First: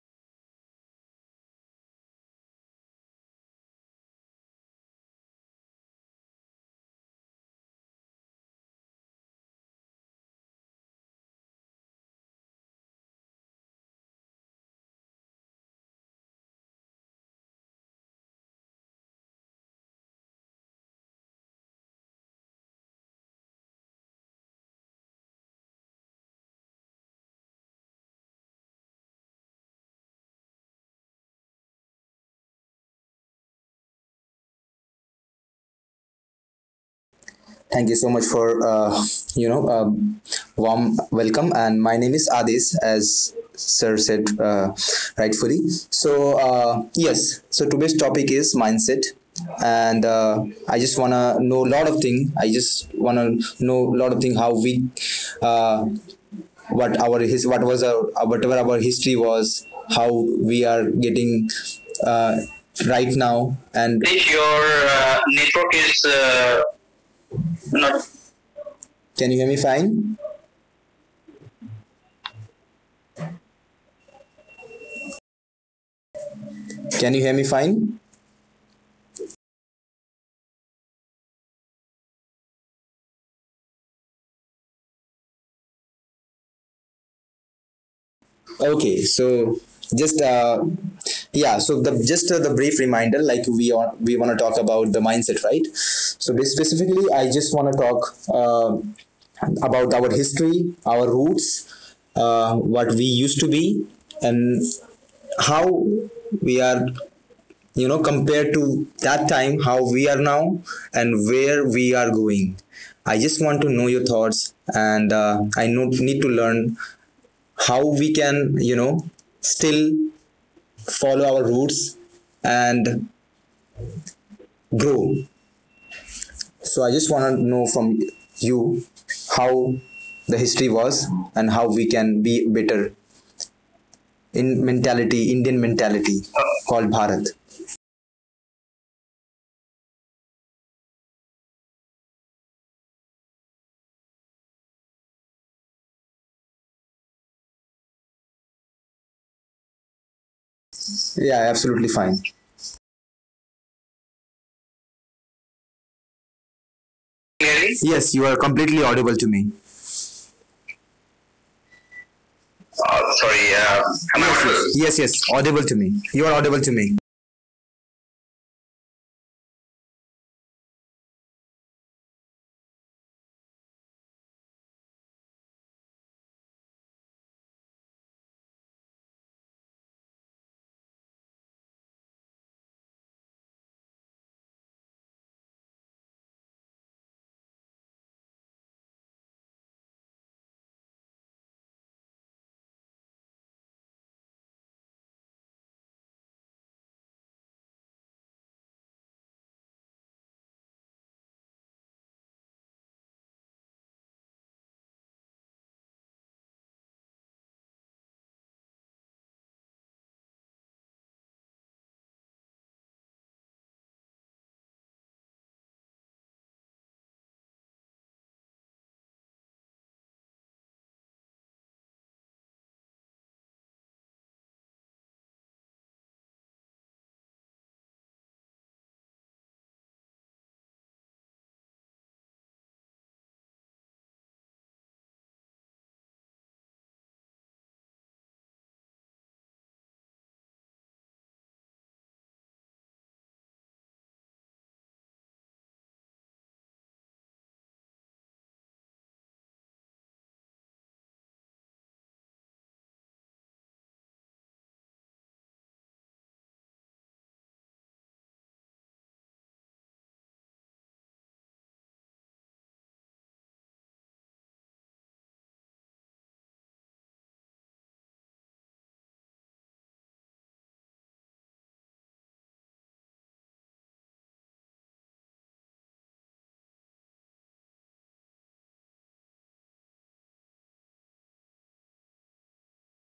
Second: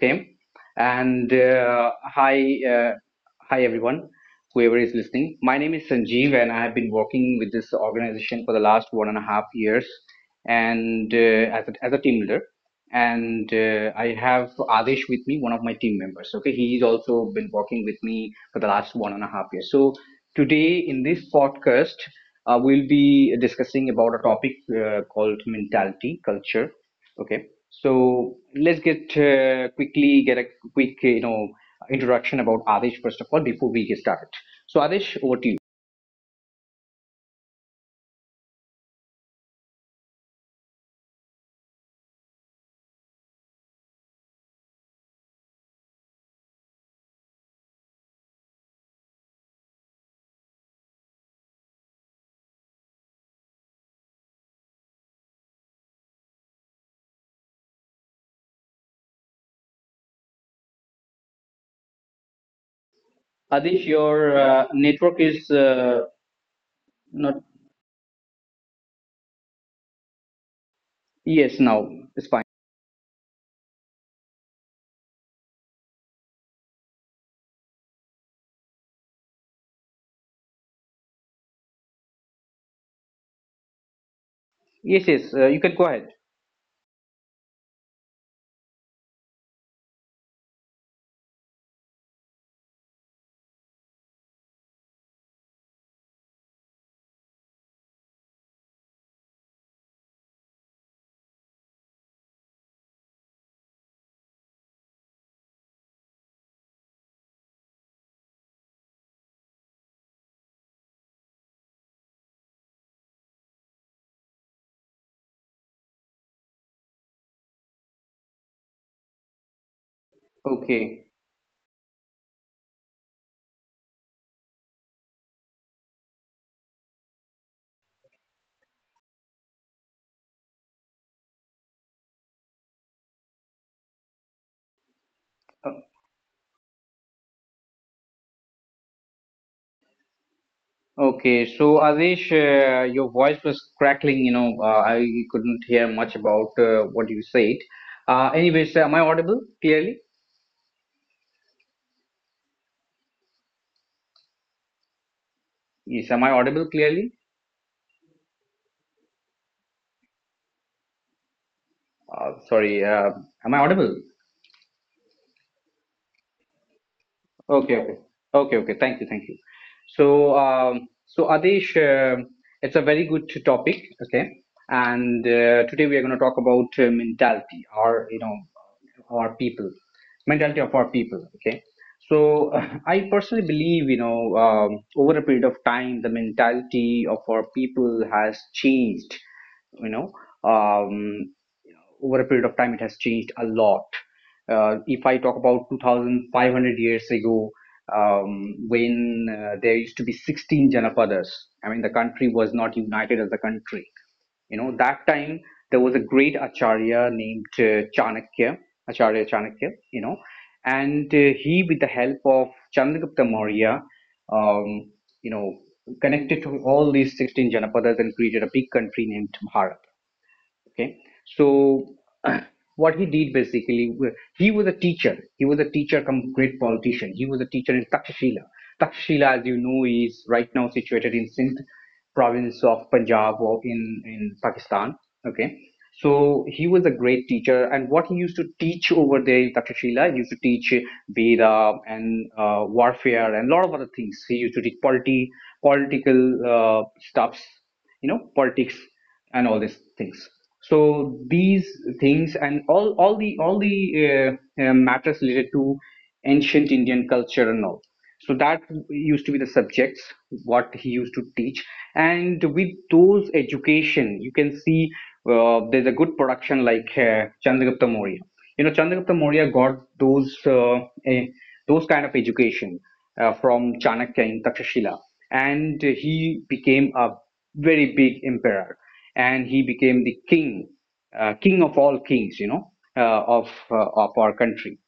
Okay, and hi, hi everyone, whoever is listening. My name is Sanjeev, and I have been working with this organization for the last 1.5 years, and as a team leader. And I have Adesh with me, one of my team members. Okay, he's also been working with me for the last 1.5 years. So today in this podcast, we'll be discussing about a topic called mentality culture. Okay, so let's get quickly get a quick introduction about Adesh first of all before we get started. So Adesh, over to you. Thank you so much for you know um, warm welcome. And my name is Adis, as sir said rightfully. So yes, so today's topic is mindset, and I just wanna know a lot of thing. I just wanna know a lot of thing how we, uh, what our his what was our whatever our history was, how we are getting uh, Adesh, right now, your and if network your is network is not. not, can you hear me fine? Yes, now it's fine. Can you hear me fine? Yes, yes, you can go ahead. Okay, so just yeah, so the brief reminder, like we want to talk about the mindset, right? So specifically, I just want to talk uh, about our history, our roots, what we used to be, and how we are, you know, compared to that time, how we are now, and where we are going. I just want to know your thoughts, and I know, need to learn how we can, you know, still Okay, follow our roots and grow. So I just want to know from you how the history was and how we can be better in uh, mentality, Indian mentality called Bharat. okay. So Adesh, your voice was crackling. You know, I couldn't hear much about what you said. Anyways, am I audible clearly? Yeah, absolutely fine. Yes, am I audible clearly? Really? Yes, you are completely audible to me. Sorry, am I audible? Oh, sorry. Am I audible? Yes, yes, audible to me. You are Okay, audible okay, to me. okay, okay. Thank you, thank you. So, so Adesh, it's a very good topic. Okay, and today we are going to talk about mentality, or you know, our people, mentality of our people. Okay, so I personally believe, you know, over a period of time, the mentality of our people has changed. You know, um, over a period of time, it has changed a lot. If I talk about 2,500 years ago, when there used to be 16 Janapadas, I mean, the country was not united as a country. You know, that time there was a great acharya named Chanakya, Acharya Chanakya, you know, and he, with the help of Chandragupta Maurya, um, you know, connected to all these 16 janapadas and created a big country named Bharat. Okay, so what he did basically he was a teacher. He was a teacher come great politician. He was a teacher in Takshashila. Takshashila, as you know, is right now situated in Sindh province of Punjab, or in Pakistan. Okay, so he was a great teacher. And what he used to teach over there in Takshashila, he used to teach Veda, and warfare, and a lot of other things. He used to teach polity, political uh, stuffs, you know, politics and all these things. So these things and all the uh, matters related to ancient Indian culture and all, so that used to be the subjects what he used to teach. And with those education, you can see there's a good production like Chandragupta Mourya. You know, Chandragupta Mourya got those eh, those kind of education from Chanakya in Takshashila, and he became a very big emperor, and he became the king, king of all kings, you know, of our country.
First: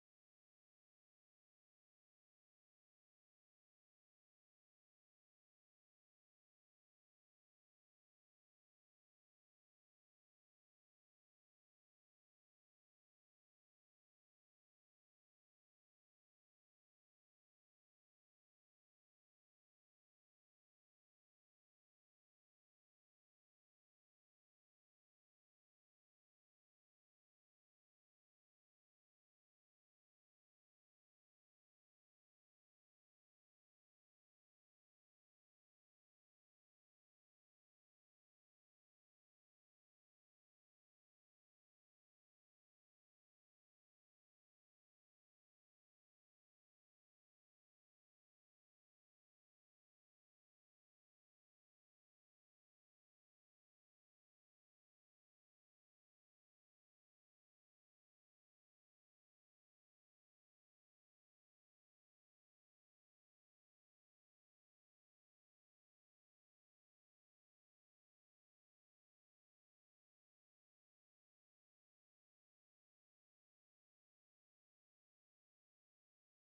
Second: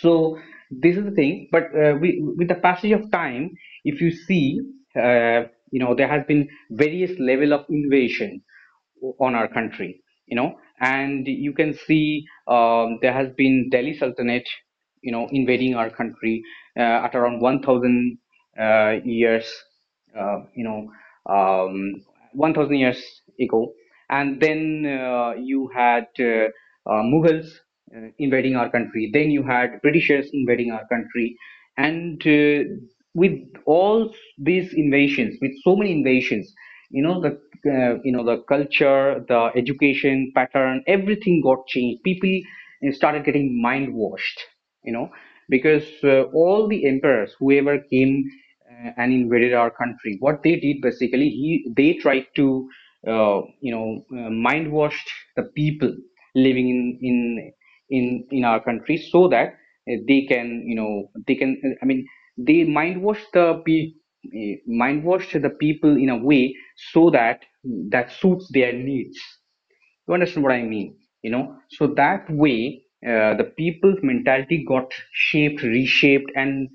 So this is the thing. But we, with the passage of time, if you see, uh, you know, there has been various level of invasion on our country, you know. And you can see there has been Delhi Sultanate, you know, invading our country at around 1,000 years you know, um, 1,000 years ago. And then you had Mughals invading our country. Then you had Britishers invading our country. And with all these invasions, with so many invasions, you know, the you know, the culture, the education pattern, everything got changed. People started getting mind washed, you know. Because all the emperors whoever came and invaded our country, what they did basically, he they tried to mind wash the people living in our country, so that they can, you know, they can they mind wash mind wash the people in a way so that that suits their needs. You understand what I mean? You know, so that way the people's mentality got shaped, reshaped, and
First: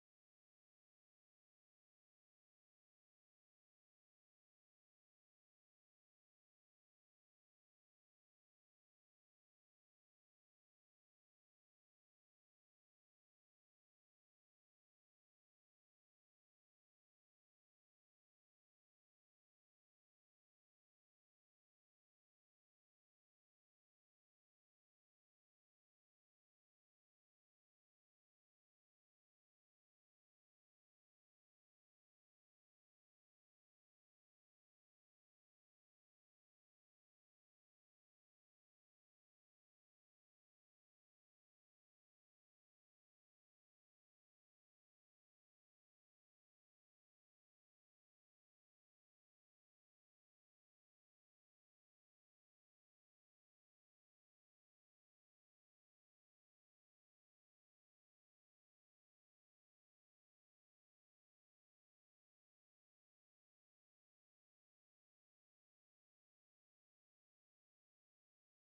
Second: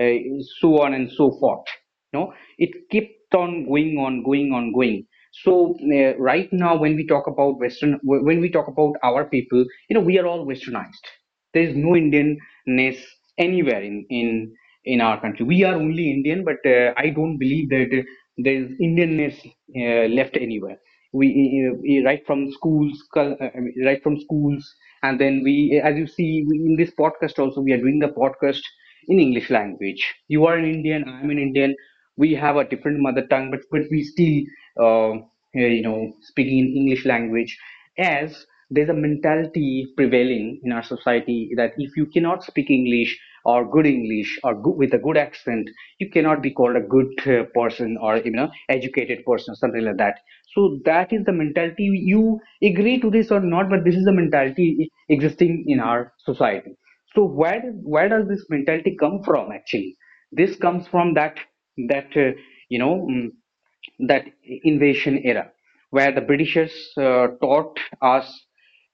so on and so forth. You know, it kept on going on, going on, going. So right now, when we talk about Western, when we talk about our people, you know, we are all Westernized. There is no Indianness anywhere in our country. We are only Indian, but I don't believe that there is Indianness left anywhere. We right from schools right from schools, and then we, as you see, we, in this podcast also, we are doing the podcast in English language. You are an Indian, I'm an Indian. We have a different mother tongue, but we still, uh, you know, speaking in English language. As there's a mentality prevailing in our society that if you cannot speak English, or good English, or good, with a good accent, you cannot be called a good person, or you know, educated person, or something like that. So that is the mentality. You agree to this or not, but this is the mentality existing in our society. So where does this mentality come from actually? This comes from that that uh, you know mm, that invasion era where the Britishers taught us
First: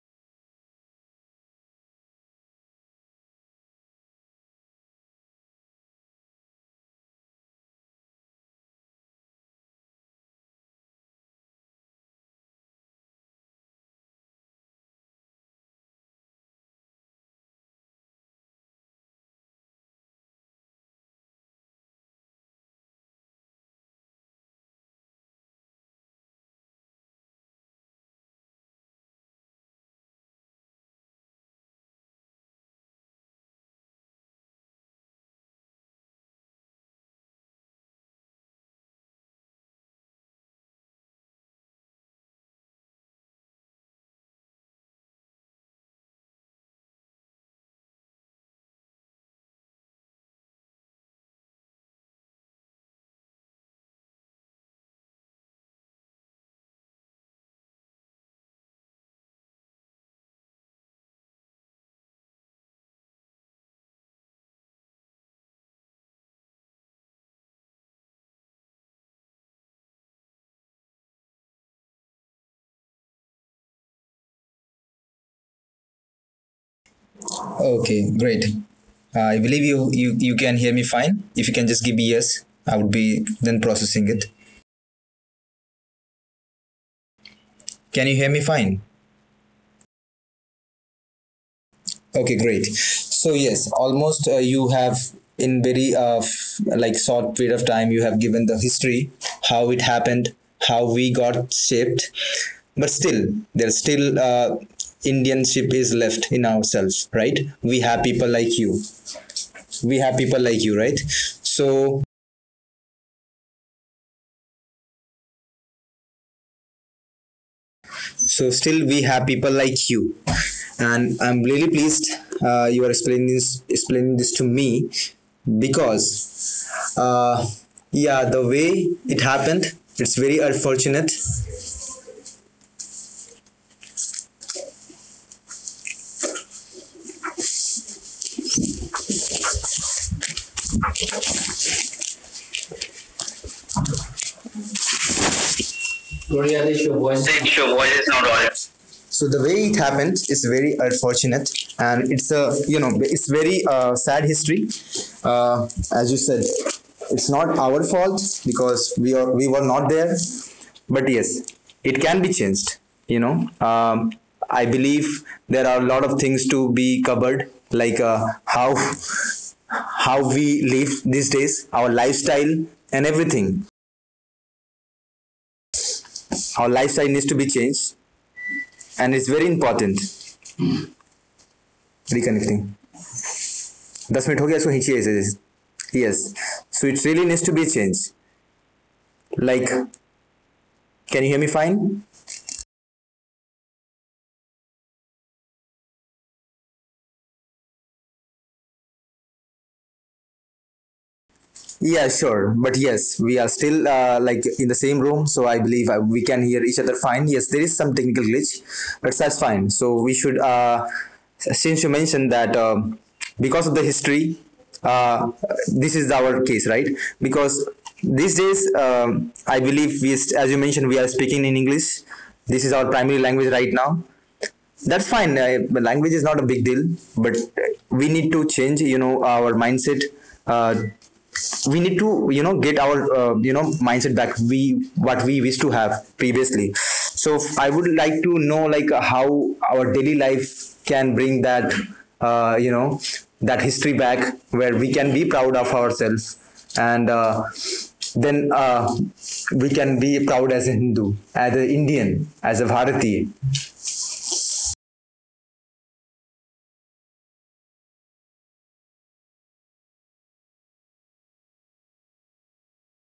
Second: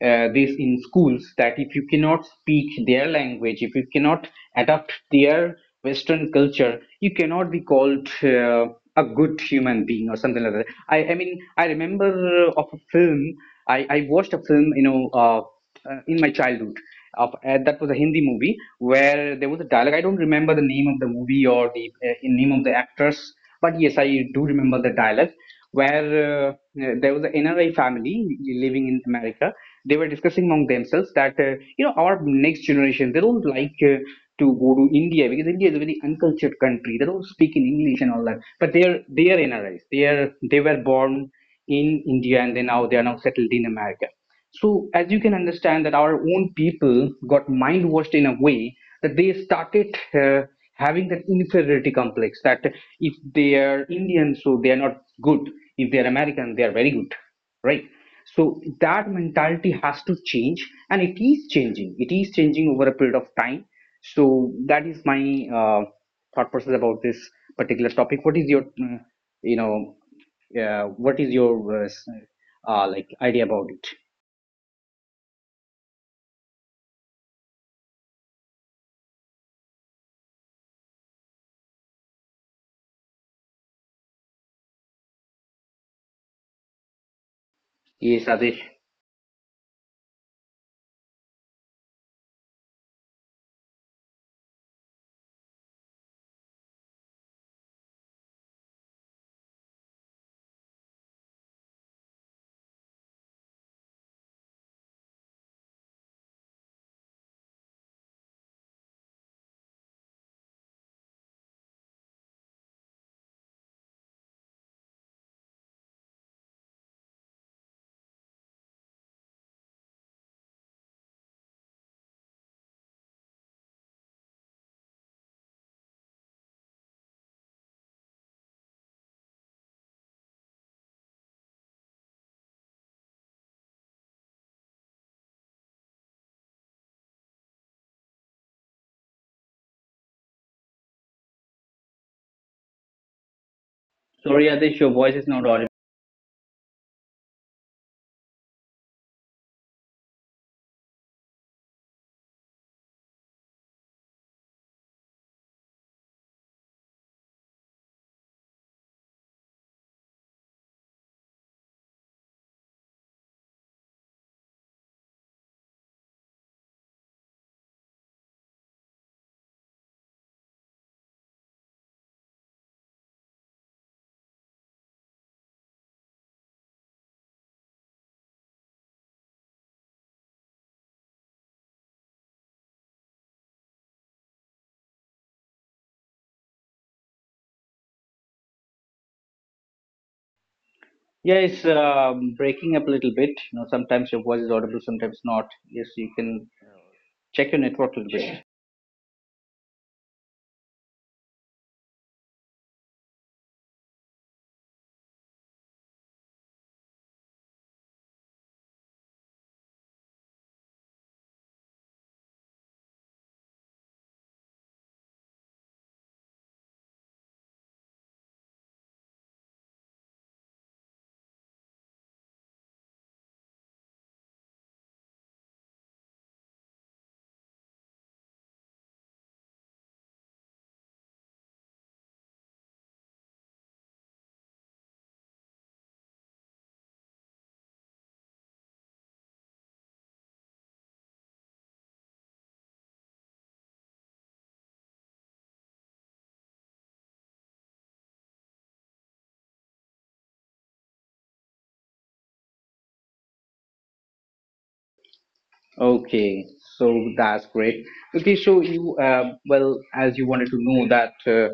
this in schools, that if you cannot speak their language, if you cannot adapt their Western culture, you cannot be called a good human being or something like that. I mean, I remember of a film. I watched a film, you know. In my childhood. That was a Hindi movie where there was a dialogue. I don't remember the name of the movie or the name of the actors, but yes, I do remember the dialogue where there was an NRI family living in America. They were discussing among themselves that you know, our next generation, they don't like to go to India because India is a very uncultured country. They don't speak in English and all that. But they are NRIs. They were born in India, and they are now settled in America. So as you can understand that our own people got mind washed in a way that they started having that inferiority complex that if they are Indian, so they are not good. If they are American, they are very good, right? So that mentality has to change, and it is changing. It is changing over a period of time. So that is my thought process about this particular topic. What is your, you know, what is your like idea about it? Okay, great. I believe you, you can hear me fine. If you can just give me yes, I would be then processing it. Yes, Can you hear Adesh. me fine? Okay, great. So yes, almost you have in very like short period of time you have given the history, how it happened, how we got shaped, but still there's still Indianship is left in ourselves, right? We have people like you. We have people like you, right? So so still we have people like you, and I'm really pleased you are explaining this to me because yeah, the way it happened, it's very unfortunate. Sorry, Adesh, your voice is not audible. Your voice is not audible. So the way it happened is very unfortunate, and it's a, you know, it's very sad history. Uh, as you said, it's not our fault because we were not there, but yes, it can be changed, you know. um, I believe there are a lot of things to be covered, like how how we live these days, our lifestyle and everything. Our lifestyle needs to be changed. And it's very important. Reconnecting. 10 minutes. Okay. Yes. Yes. Yes. Yes. So it really needs to be changed. Like, can you hear me fine? Yeah, it's breaking up a little bit. You know, sometimes your voice is audible, sometimes not. Yes, you can check your network a little bit. Yeah, sure. But yes, we are still like in the same room, so I believe we can hear each other fine. Yes, there is some technical glitch, but that's fine. So we should, since you mentioned that because of the history, uh, this is our case, right? Because these days, I believe as you mentioned, we are speaking in English. This is our primary language right now. That's fine. The language is not a big deal, but we need to change, you know, our mindset. uh, we need to, you know, get our, you know, mindset back, we what we wish to have previously. So I would like to know, like, how our daily life can bring that, you know, that history back, where we can be proud of ourselves, and then we can be proud as a Hindu, as an Indian, as a Bharati. Okay, so that's great. Okay, so you well, as you wanted to know that, uh,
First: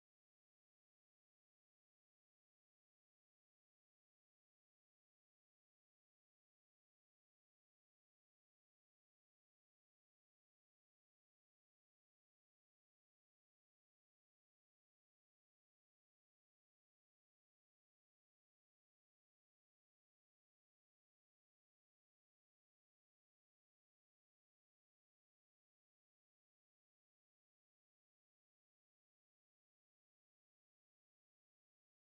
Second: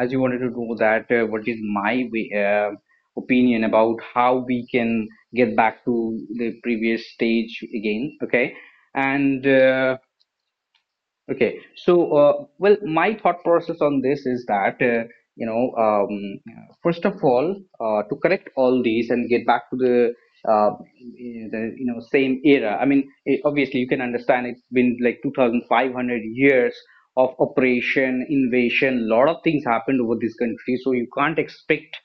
as you wanted to know that, uh, what is my way, opinion about how we can get back to the previous stage again? Okay, and. Okay, so well, my thought process on this is that you know, um, first of all, to correct all these and get back to the uh, you know same era. I mean, it, obviously, you can understand it's been like 2,500 years of operation, invasion. A lot of things happened over this country, so you can't expect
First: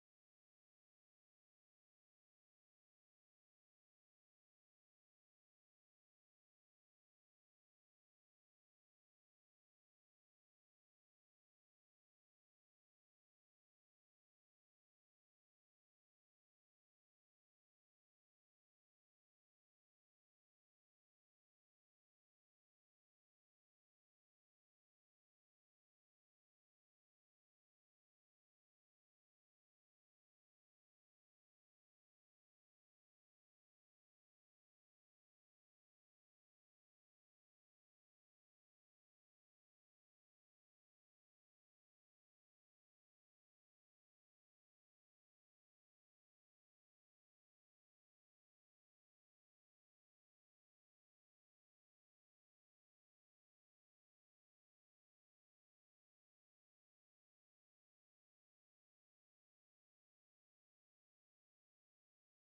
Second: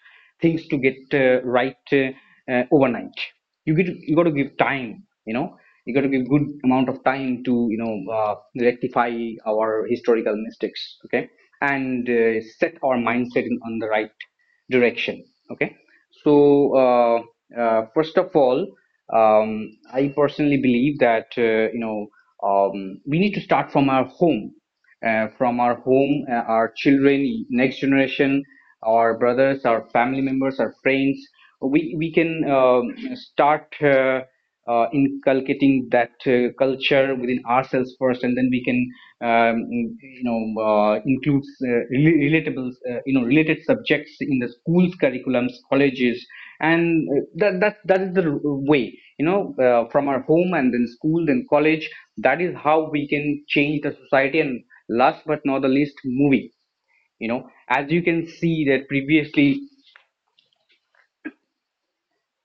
things to get right overnight. You got to give time. You know, you got to give good amount of time to, you know, rectify our historical mistakes. Okay, and set our mindset on the right direction. Okay, so first of all, I personally believe that we need to start from our home, from our home, our children, next generation, our brothers, our family members, our friends. We can start inculcating that culture within ourselves first, and then we can includes relatable, you know, related subjects in the schools, curriculums, colleges, and that is the way, you know, from our home, and then school, then college. That is how we can change the society. And last but not the least, movie. You know, as you can see that previously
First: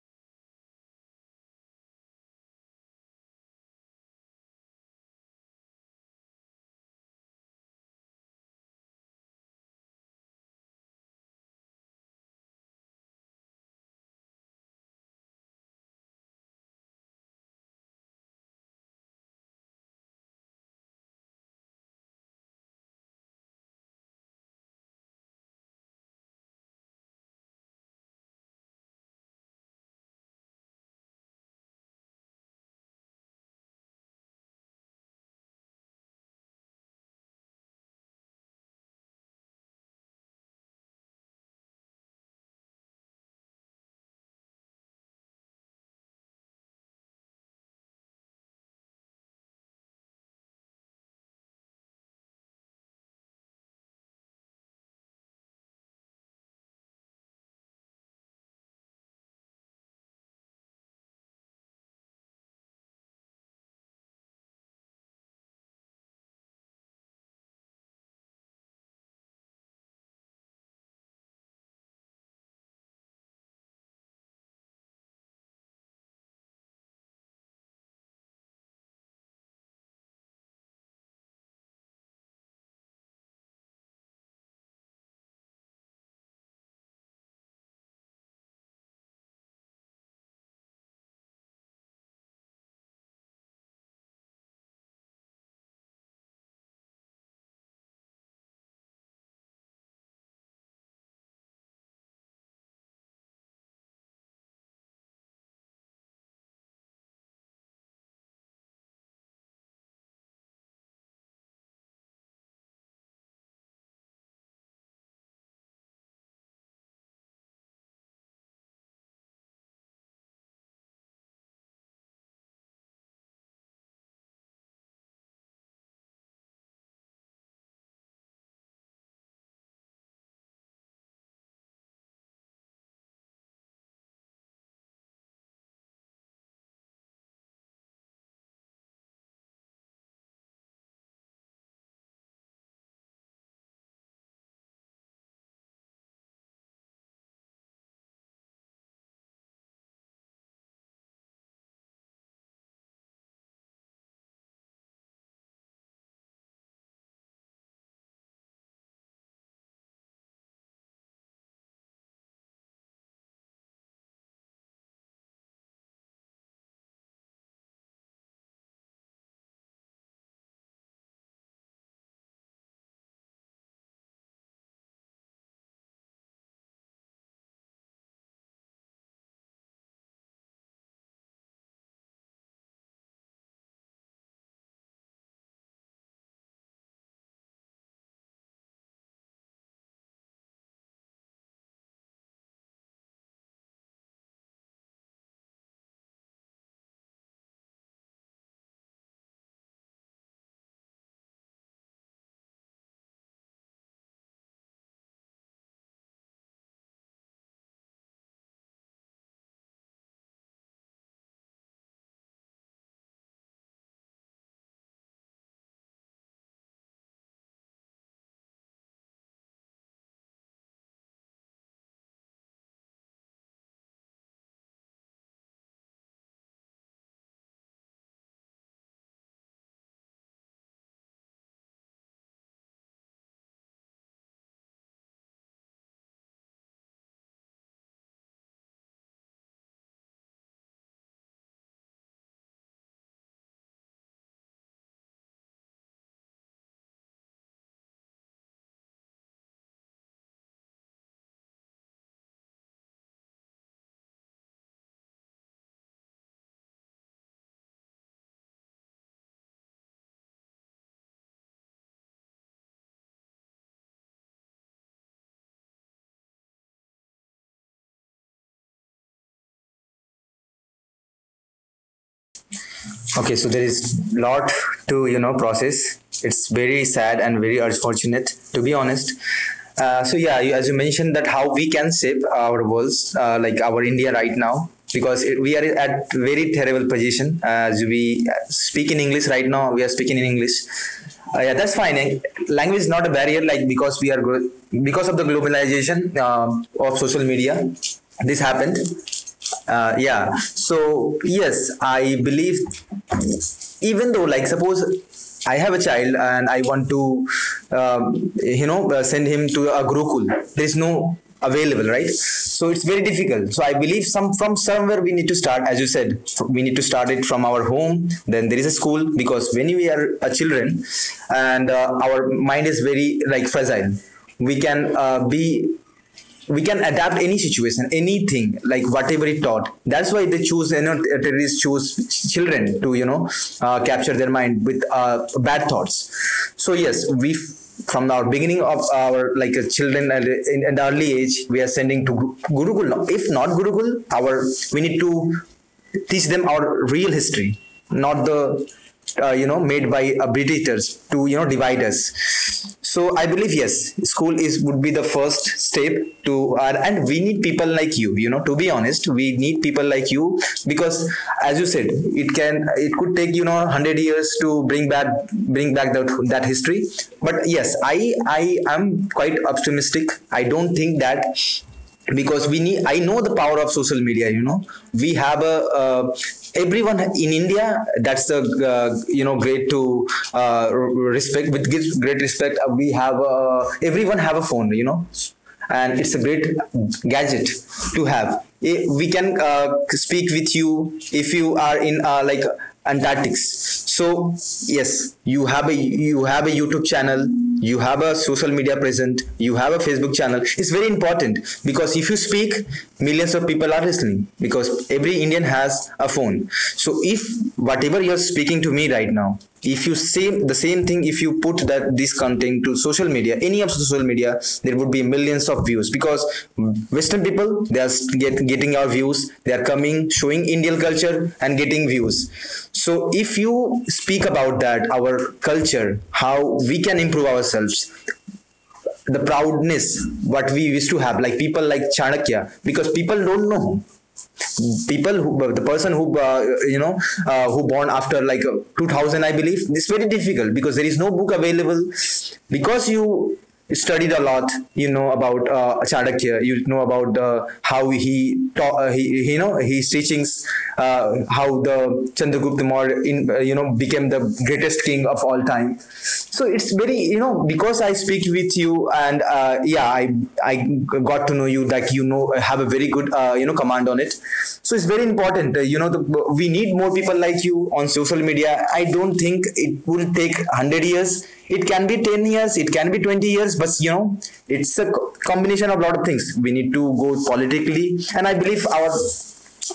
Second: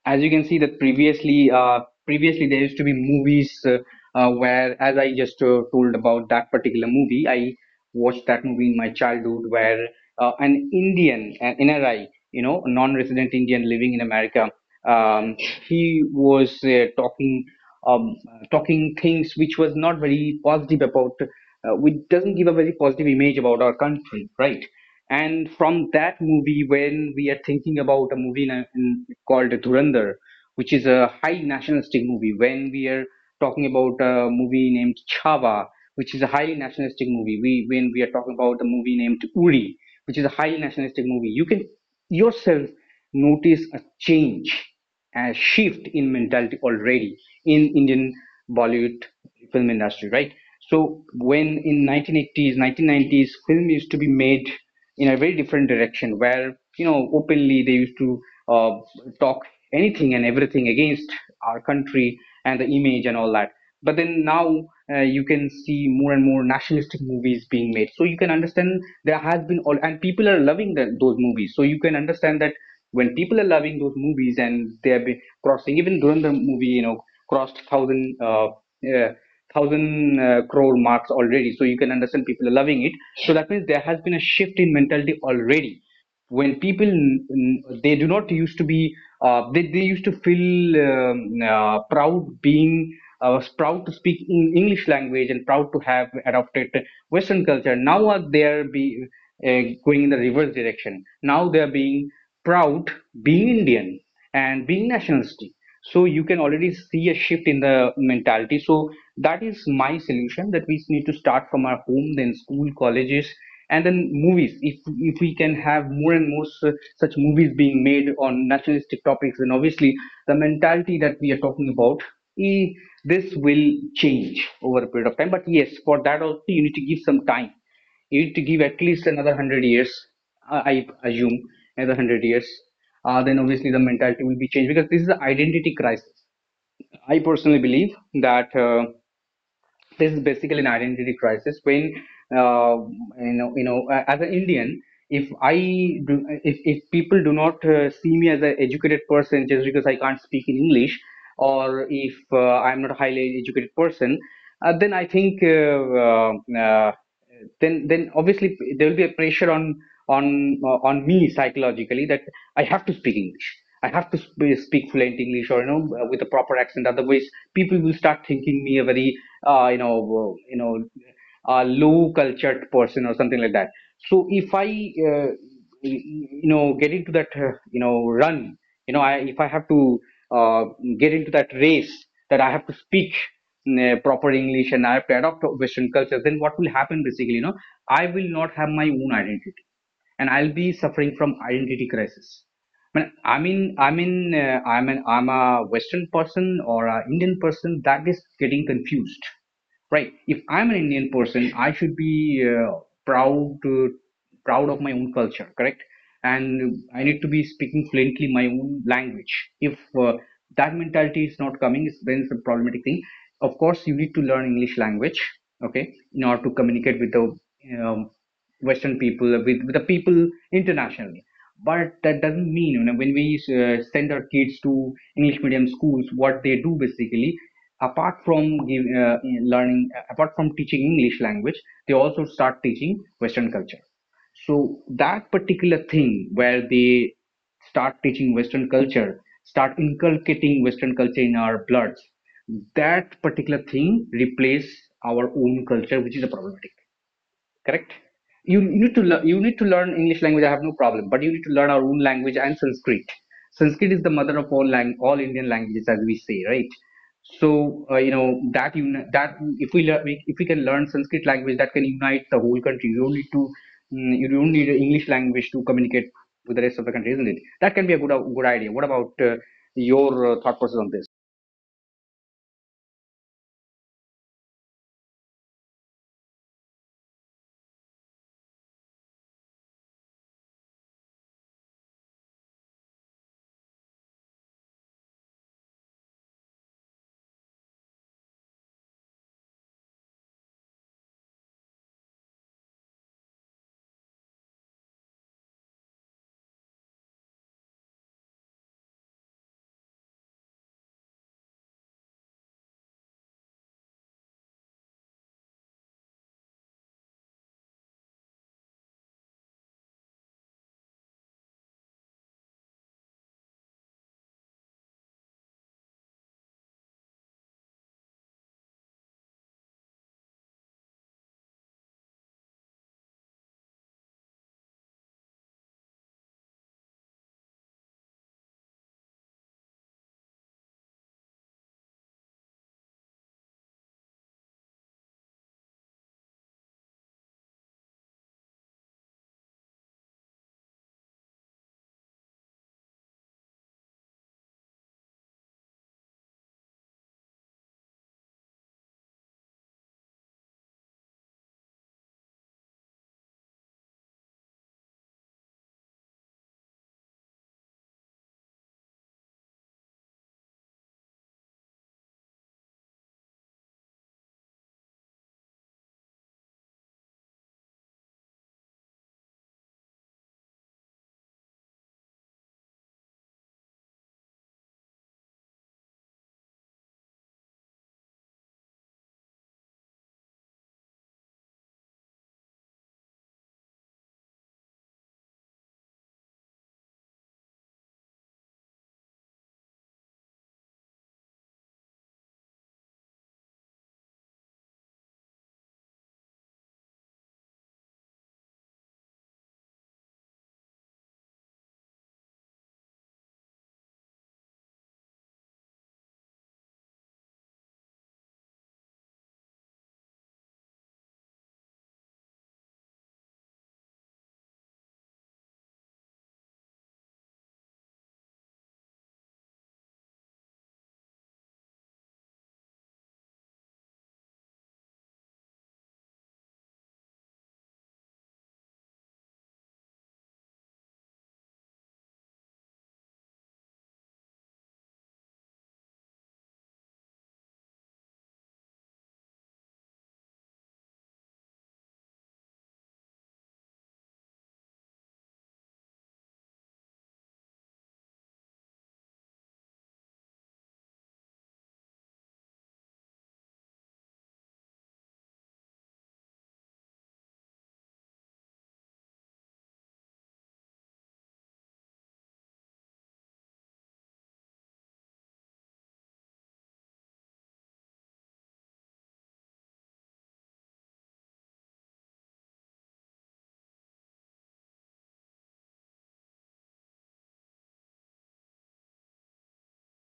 as you can see that previously uh, previously there used to be movies where, as I just told, about that particular movie I watched that movie in my childhood where an indian an NRI, you know, a non-resident Indian living in America, um, he was talking, um, talking things which was not very positive about, which doesn't give a very positive image about our country, right? And from that movie, when we are thinking about a movie called Dhurandhar, which is a high nationalistic movie, when we are talking about a movie named Chhava, which is a highly nationalistic movie, we when we are talking about a movie named Uri, which is a highly nationalistic movie, you can yourself notice a change, a shift in mentality already in Indian Bollywood film industry, right? So when in 1980s, 1990s, film used to be made in a very different direction, where you know openly they used to uh, talk anything and everything against our country and the image and all that. But then now you can see more and more nationalistic movies being made. So you can understand there has been all, and people are loving those movies. So you can understand that when people are loving those movies and they have been crossing, even Durandar movie, you know, crossed thousand. Uh, Thousand crore marks already. So you can understand people are loving it. So that means there has been a shift in mentality already. When people they do not used to be, they used to feel proud being, proud to speak in English language and proud to have adopted Western culture. Now are they are be going in the reverse direction. Now they are being proud being Indian and being nationalistic. So you can already see a shift in the mentality. So that is my solution, that we need to start from our home, then school, colleges, and then movies. If we can have more and more such movies being made on nationalistic topics, then obviously the mentality that we are talking about, eh, this will change over a period of time. But yes, for that also you need to give some time. It give at least another 100 years, I assume, another 100 years. Then obviously the mentality will be changed, because this is an identity crisis. I personally believe that this is basically an identity crisis. When uh, you know, as an Indian, if I do, if people do not see me as an educated person just because I can't speak in English, or if I'm not a highly educated person, then I think, uh, then obviously there will be a pressure on on me psychologically, that I have to speak English. I have to speak fluent English, or you know, with a proper accent. Otherwise, people will start thinking me a very you know, low cultured person or something like that. So if I, uh, y- you know, get into that, you know, run, you know, if I have to uh, get into that race, that I have to speak proper English and I have to adopt Western culture, then what will happen basically? You know, I will not have my own identity, and I'll be suffering from identity crisis. I'm an I'm a Western person or an Indian person, that is getting confused, right? If I'm an Indian person, I should be proud to, proud of my own culture, correct? And I need to be speaking fluently my own language. If that mentality is not coming, then it's a problematic thing. Of course you need to learn English language, okay, in order to communicate with the um, Western people, with the people internationally. But that doesn't mean, you know, when we send our kids to English medium schools, what they do basically, apart from apart from teaching English language, they also start teaching Western culture. So that particular thing where they start teaching Western culture, start inculcating Western culture in our bloods, that particular thing replace our own culture, which is a problematic, correct? You need to learn, you need to learn English language, I have no problem, but you need to learn our own language and Sanskrit. Sanskrit is the mother of all all Indian languages, as we say, right? So uh, you know that you that if learn, if we can learn Sanskrit language, that can unite the whole country. You don't need to, you don't need English language to communicate with the rest of the country, isn't it? That can be a good good idea. What about your thought process on this? Okay, so there is lot to, you know, process. It's very sad and very unfortunate to be honest. So yeah, you, as you mentioned that how we can shape our worlds, like our India right now, because it, we are at very terrible position. As we speak in English right now, we are speaking in English. Yeah, that's fine. Language is not a barrier. Like, because we are because of the globalization of social media, this happened. Yeah. So yes, I believe even though, like, suppose I have a child and I want to um, you know, send him to a gurukul, there is no available, right? So it's very difficult. So I believe some from somewhere we need to start. As you said, we need to start it from our home, then there is a school, because when we are a children, and our mind is very like fragile, we can be we can adapt any situation, anything, like whatever it taught. That's why they choose, you know, terrorists choose children to, you know, capture their mind with bad thoughts. So yes, we from our beginning of our, like, children at in the early age, we are sending to gurukul. If not gurukul, our, we need to teach them our real history, not the, you know, made by agitators to, you know, divide us. So I believe yes, school is would be the first step to our, and we need people like you. You know, to be honest, we need people like you because, as you said, it can, it could take, you know, 100 years to bring back that history. But yes, I am quite optimistic. I don't think that because we need, I know the power of social media, you know. We have a, uh, everyone in India, that's the you know, great to, uh, respect with great respect. We have, everyone have a phone, you know, and it's a great gadget to have. We can speak with you if you are in, like, and tactics. So yes, you have a, you have a YouTube channel, you have a social media present, you have a Facebook channel. It's very important because if you speak, millions of people are listening, because every Indian has a phone. So if whatever you're speaking to me right now, if you same the same thing, if you put that this content to social media, any of social media, there would be millions of views, because Western people, they are getting our views, they are coming, showing Indian culture and getting views. So if you speak about that, our culture, how we can improve ourselves, the proudness what we used to have, like people like Chanakya, because people don't know. People who the person who you know, who born after like 2000, I believe, it's very difficult because there is no book available. Because you studied a lot, you know, about Chardakya, you know, about how he taught, you know, his teachings, how the Chandragupta Maurya in, you know, became the greatest king of all time. So it's very, you know, because I speak with you and yeah, I got to know you, like, you know, have a very good you know, command on it. So it's very important, you know, the, we need more people like you on social media. I don't think it will take 100 years. It can be 10 years, it can be 20 years, but you know, it's a combination of a lot of things. We need to go politically, and I believe our,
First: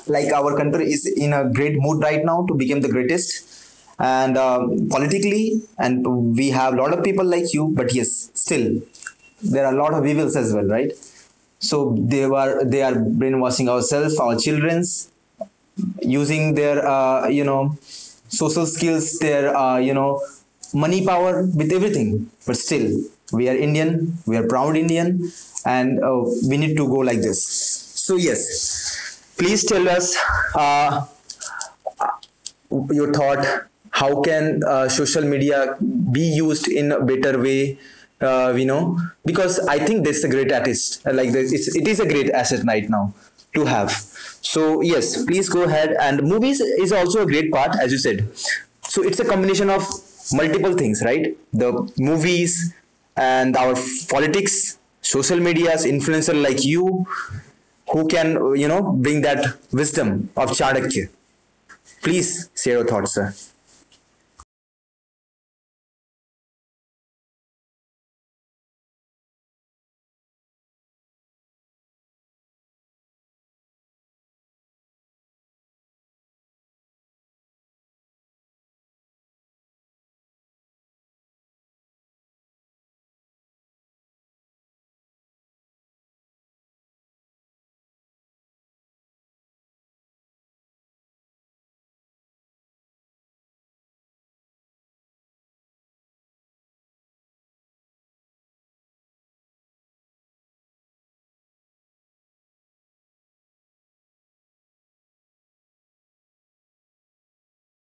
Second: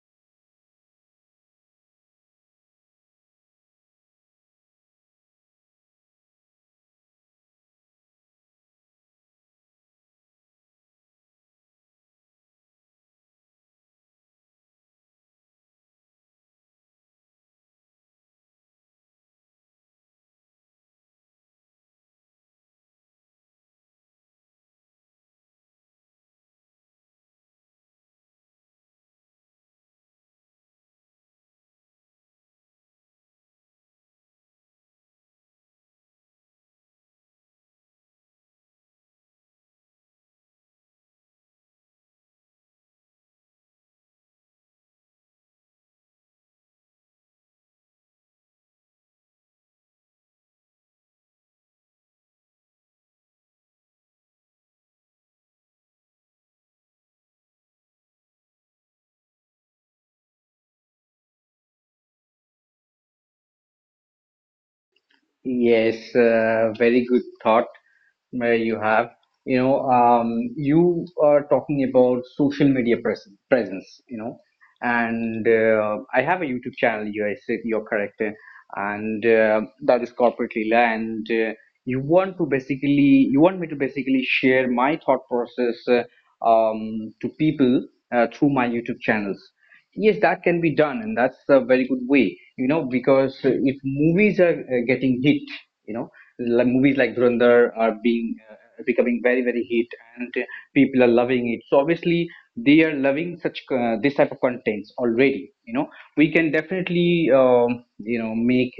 like our country is in a great mood right now to become the greatest, and politically, and we have a lot of people like you, but yes, still there are a lot of evils as well, right? So they are brainwashing ourselves, our children's, using their you know, social skills, their, you know, money power, with everything. But still, we are Indian, we are proud Indian, and we need to go like this. So yes, please tell us uh, your thought, how can social media be used in a better way, you know, because I think that's a great artist, like this, it is a great asset right now to have. So yes, please go ahead. And movies is also a great part, as you said. So it's a combination of multiple things, right? The movies, and our politics, social medias, influencer like you, who can, you know, bring that wisdom of Chanakya. Please share your thoughts, sir. Yes, very good thought where you have. You know, you are talking about social media presence, you know, and I have a YouTube channel, you I said you're correct, and that is Corporate Leela, and you want to basically, you want me to basically share my thought process, to people through my YouTube channels. Yes, that can be done, and that's a very good way, you know, because if movies are getting hit, you know, like movies like Dhurandhar are being becoming very, very hit, and people are loving it. So obviously, they are loving such this type of contents already. You know, we can definitely, you know, make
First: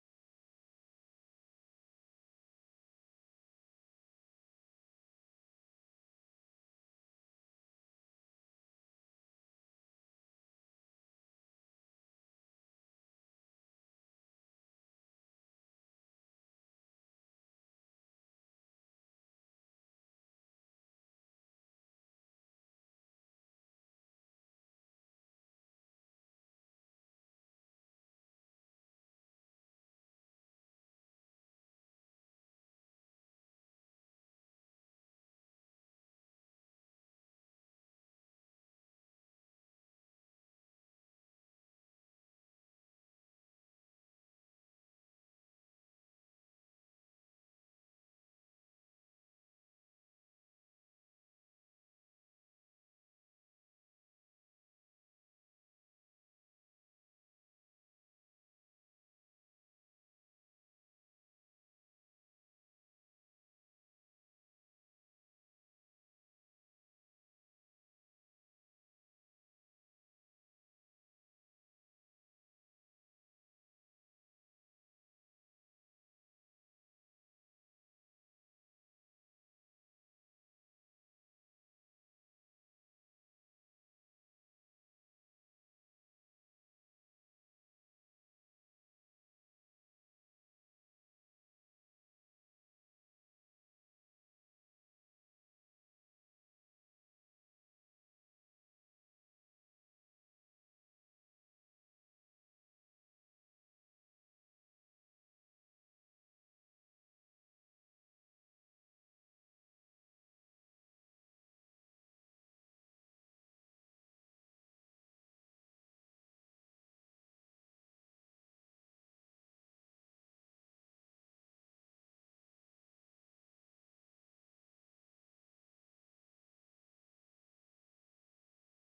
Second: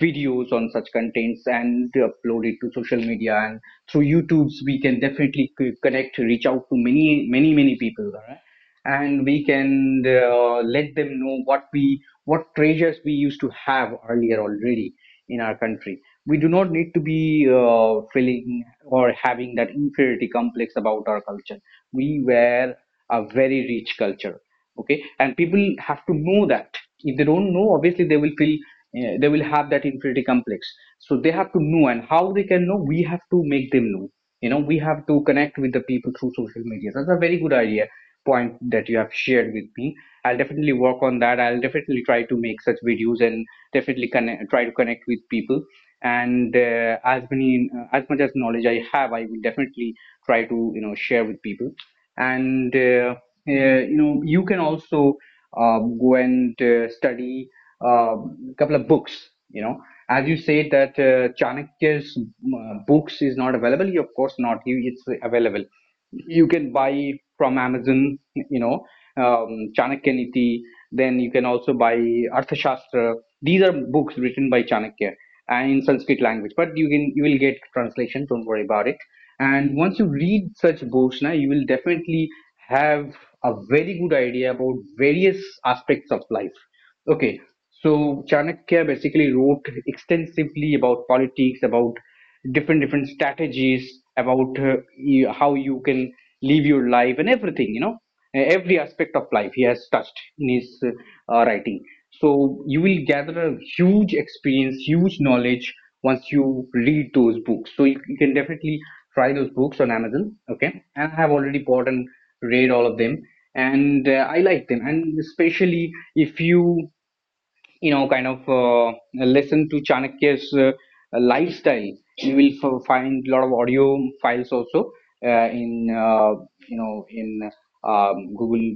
videos on such contents and upload it to social media, and through YouTube's we can definitely connect, reach out to many, many, many people. All right, and we can let them know what we, what treasures we used to have earlier already in our country. We do not need to be feeling or having that inferiority complex about our culture. We were a very rich culture, okay, and people have to know that. If they don't know, obviously they will feel, they will have that inferiority complex. So they have to know, and how they can know, we have to make them know. You know, we have to connect with the people through social media. That's a very good idea, point, that you have shared with me. I'll definitely work on that, I'll definitely try to make such videos and definitely connect, try to connect with people, and as many as much as knowledge I have, I will definitely try to, you know, share with people. And you know, you can also go and study a couple of books, you know. As you say that Chanakya's books is not available, you, of course not, you, it's available. You can buy from Amazon, you know, um, Chanakya Niti, then you can also buy Arthashastra. These are books written by Chanakya and in Sanskrit language. But you can, you will get translation. Don't worry about it. And once you read such Bhoshna, you will definitely have a very good idea about various aspects of life. Okay, so Chanakya basically wrote extensively about politics, about different different strategies, about you, how you can live your life and everything. You know, every aspect of life he has touched in his writing. So you will gather a huge experience, huge knowledge, once you read those books. So you can definitely try those books on Amazon, okay, and I have already bought and read all of them, and I like them. And especially if you, you know, kind of listen to Chanakya's lifestyle, you will find a lot of audio files also in you know, in Google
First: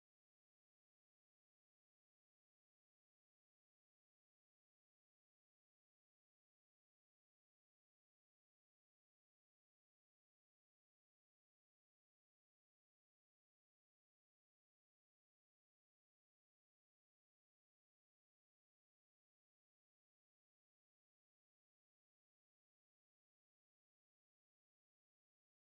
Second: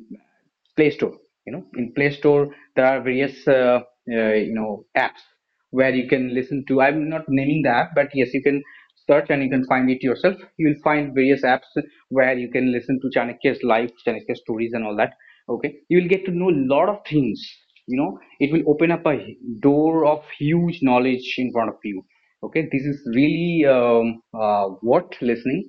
Play Store. You know, in Play Store there are various you know, apps where you can listen to. I'm not naming the app, but yes, you can search and you can find it yourself. You'll find various apps where you can listen to Chanakya's life, Chanakya's stories, and all that. Okay, you will get to know a lot of things. You know, it will open up a door of huge knowledge in front of you. Okay, this is really worth listening.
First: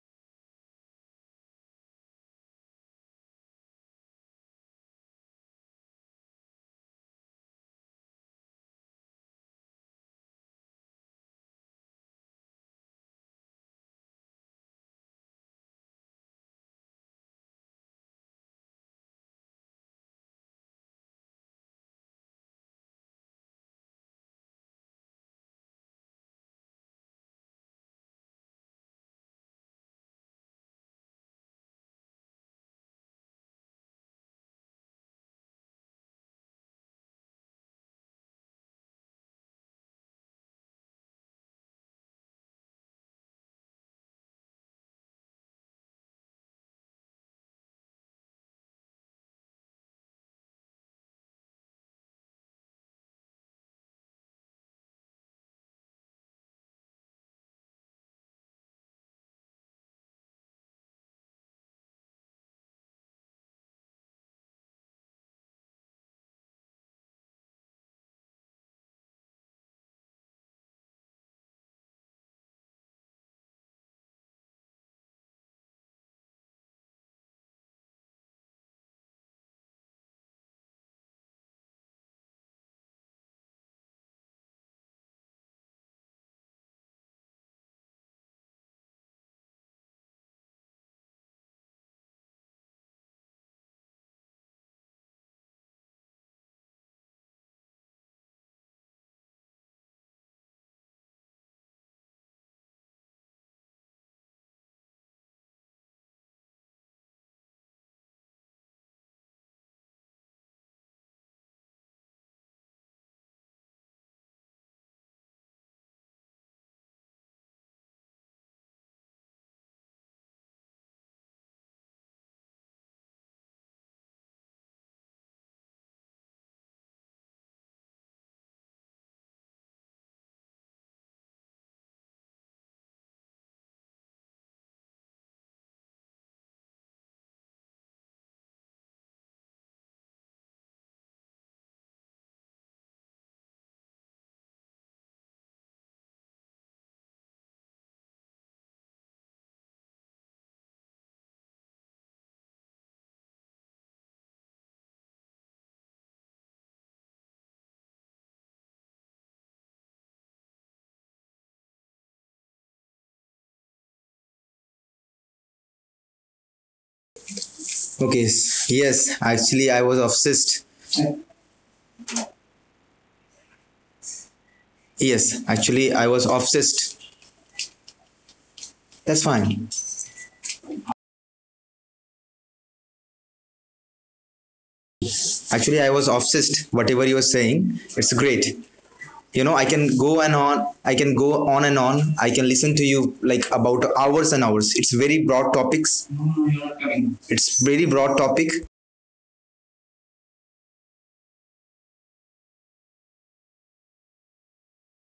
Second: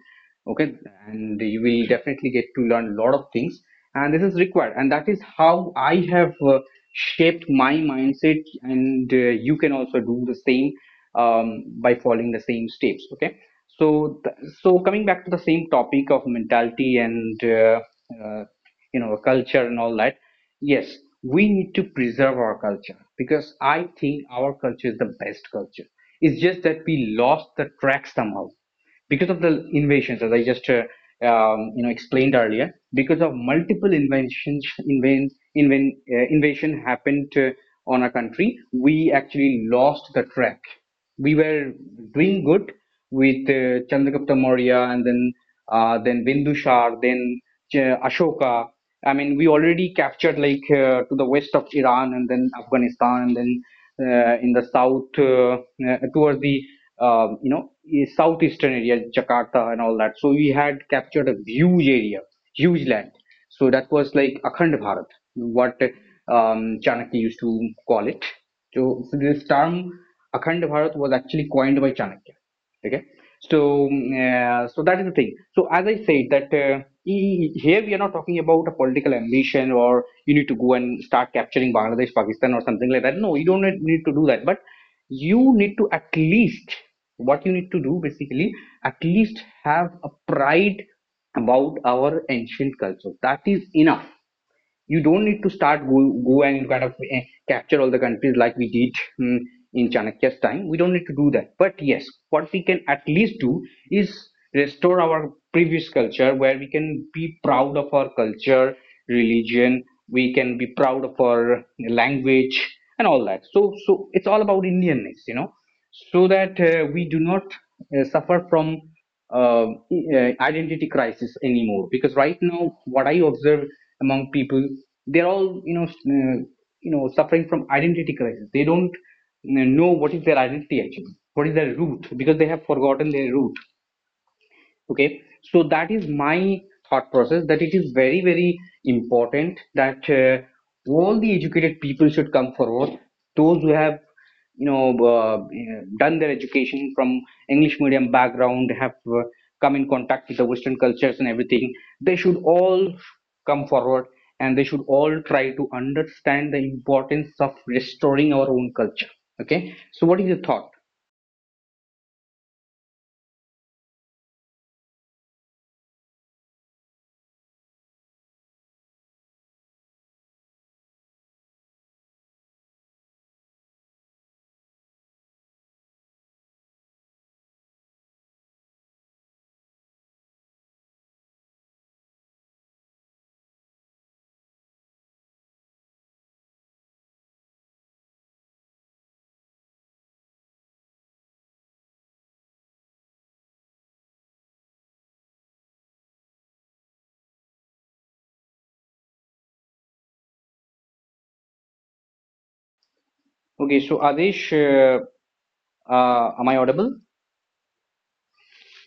Okay, and you will definitely get to learn a lot of things, and this is required. And that is how I have shaped my mindset, and you can also do the same by following the same steps, okay. so th- so coming back to the same topic of mentality and uh, you know, culture and all that, yes, we need to preserve our culture, because I think our culture is the best culture. It's just that we lost the track somehow because of the inventions, as I just you know, explained earlier. Because of multiple inventions, invasion happened on our country, we actually lost the track. We were doing good with Chandragupta Maurya, and then Bindusar, then Ashoka. I mean, we already captured like to the west of Iran and then Afghanistan and then in the south towards the southeastern area, Jakarta and all that. So we had captured a huge area, huge land. So that was like Akhand Bharat, what Chanakya used to call it. So this term Akhand Bharat was actually coined by Chanakya. Okay, so so that is the thing. So as I said that, here we are not talking about a political ambition, or you need to go and start capturing Bangladesh, Pakistan or something like that. No, you don't need to do that, but you need to at least, what you need to do basically, at least have a pride about our ancient culture. That is enough. You don't need to go and kind of capture all the countries like we did hmm, in Chanakya's time. We don't need to do that. But yes, what we can at least do is restore our previous culture, where we can be proud of our culture, religion, we can be proud of our language and all that. So it's all about Indianness, you know, so that we do not suffer from uh, identity crisis anymore. Because right now, what I observe among people, they're all, you know, suffering from identity crisis. They don't, you know what is their identity actually, what is their root, because they have forgotten their root. Okay, so that is my thought process, that it is very very important that all the educated people should come forward, those who have, you know, uh, done their education from English medium background, have come in contact with the western cultures and everything, they should all come forward, and they should all try to understand the importance of restoring our own culture. Okay, so what is your thought? Okay. Yes. Actually, I was obsessed. Yes. Actually, I was obsessed. That's fine. Actually, I was obsessed. Whatever you are saying, it's great. You know, I can go on and on. I can listen to you like about hours and hours. It's very broad topics. It's very broad topic. Okay, so Adesh, am I audible?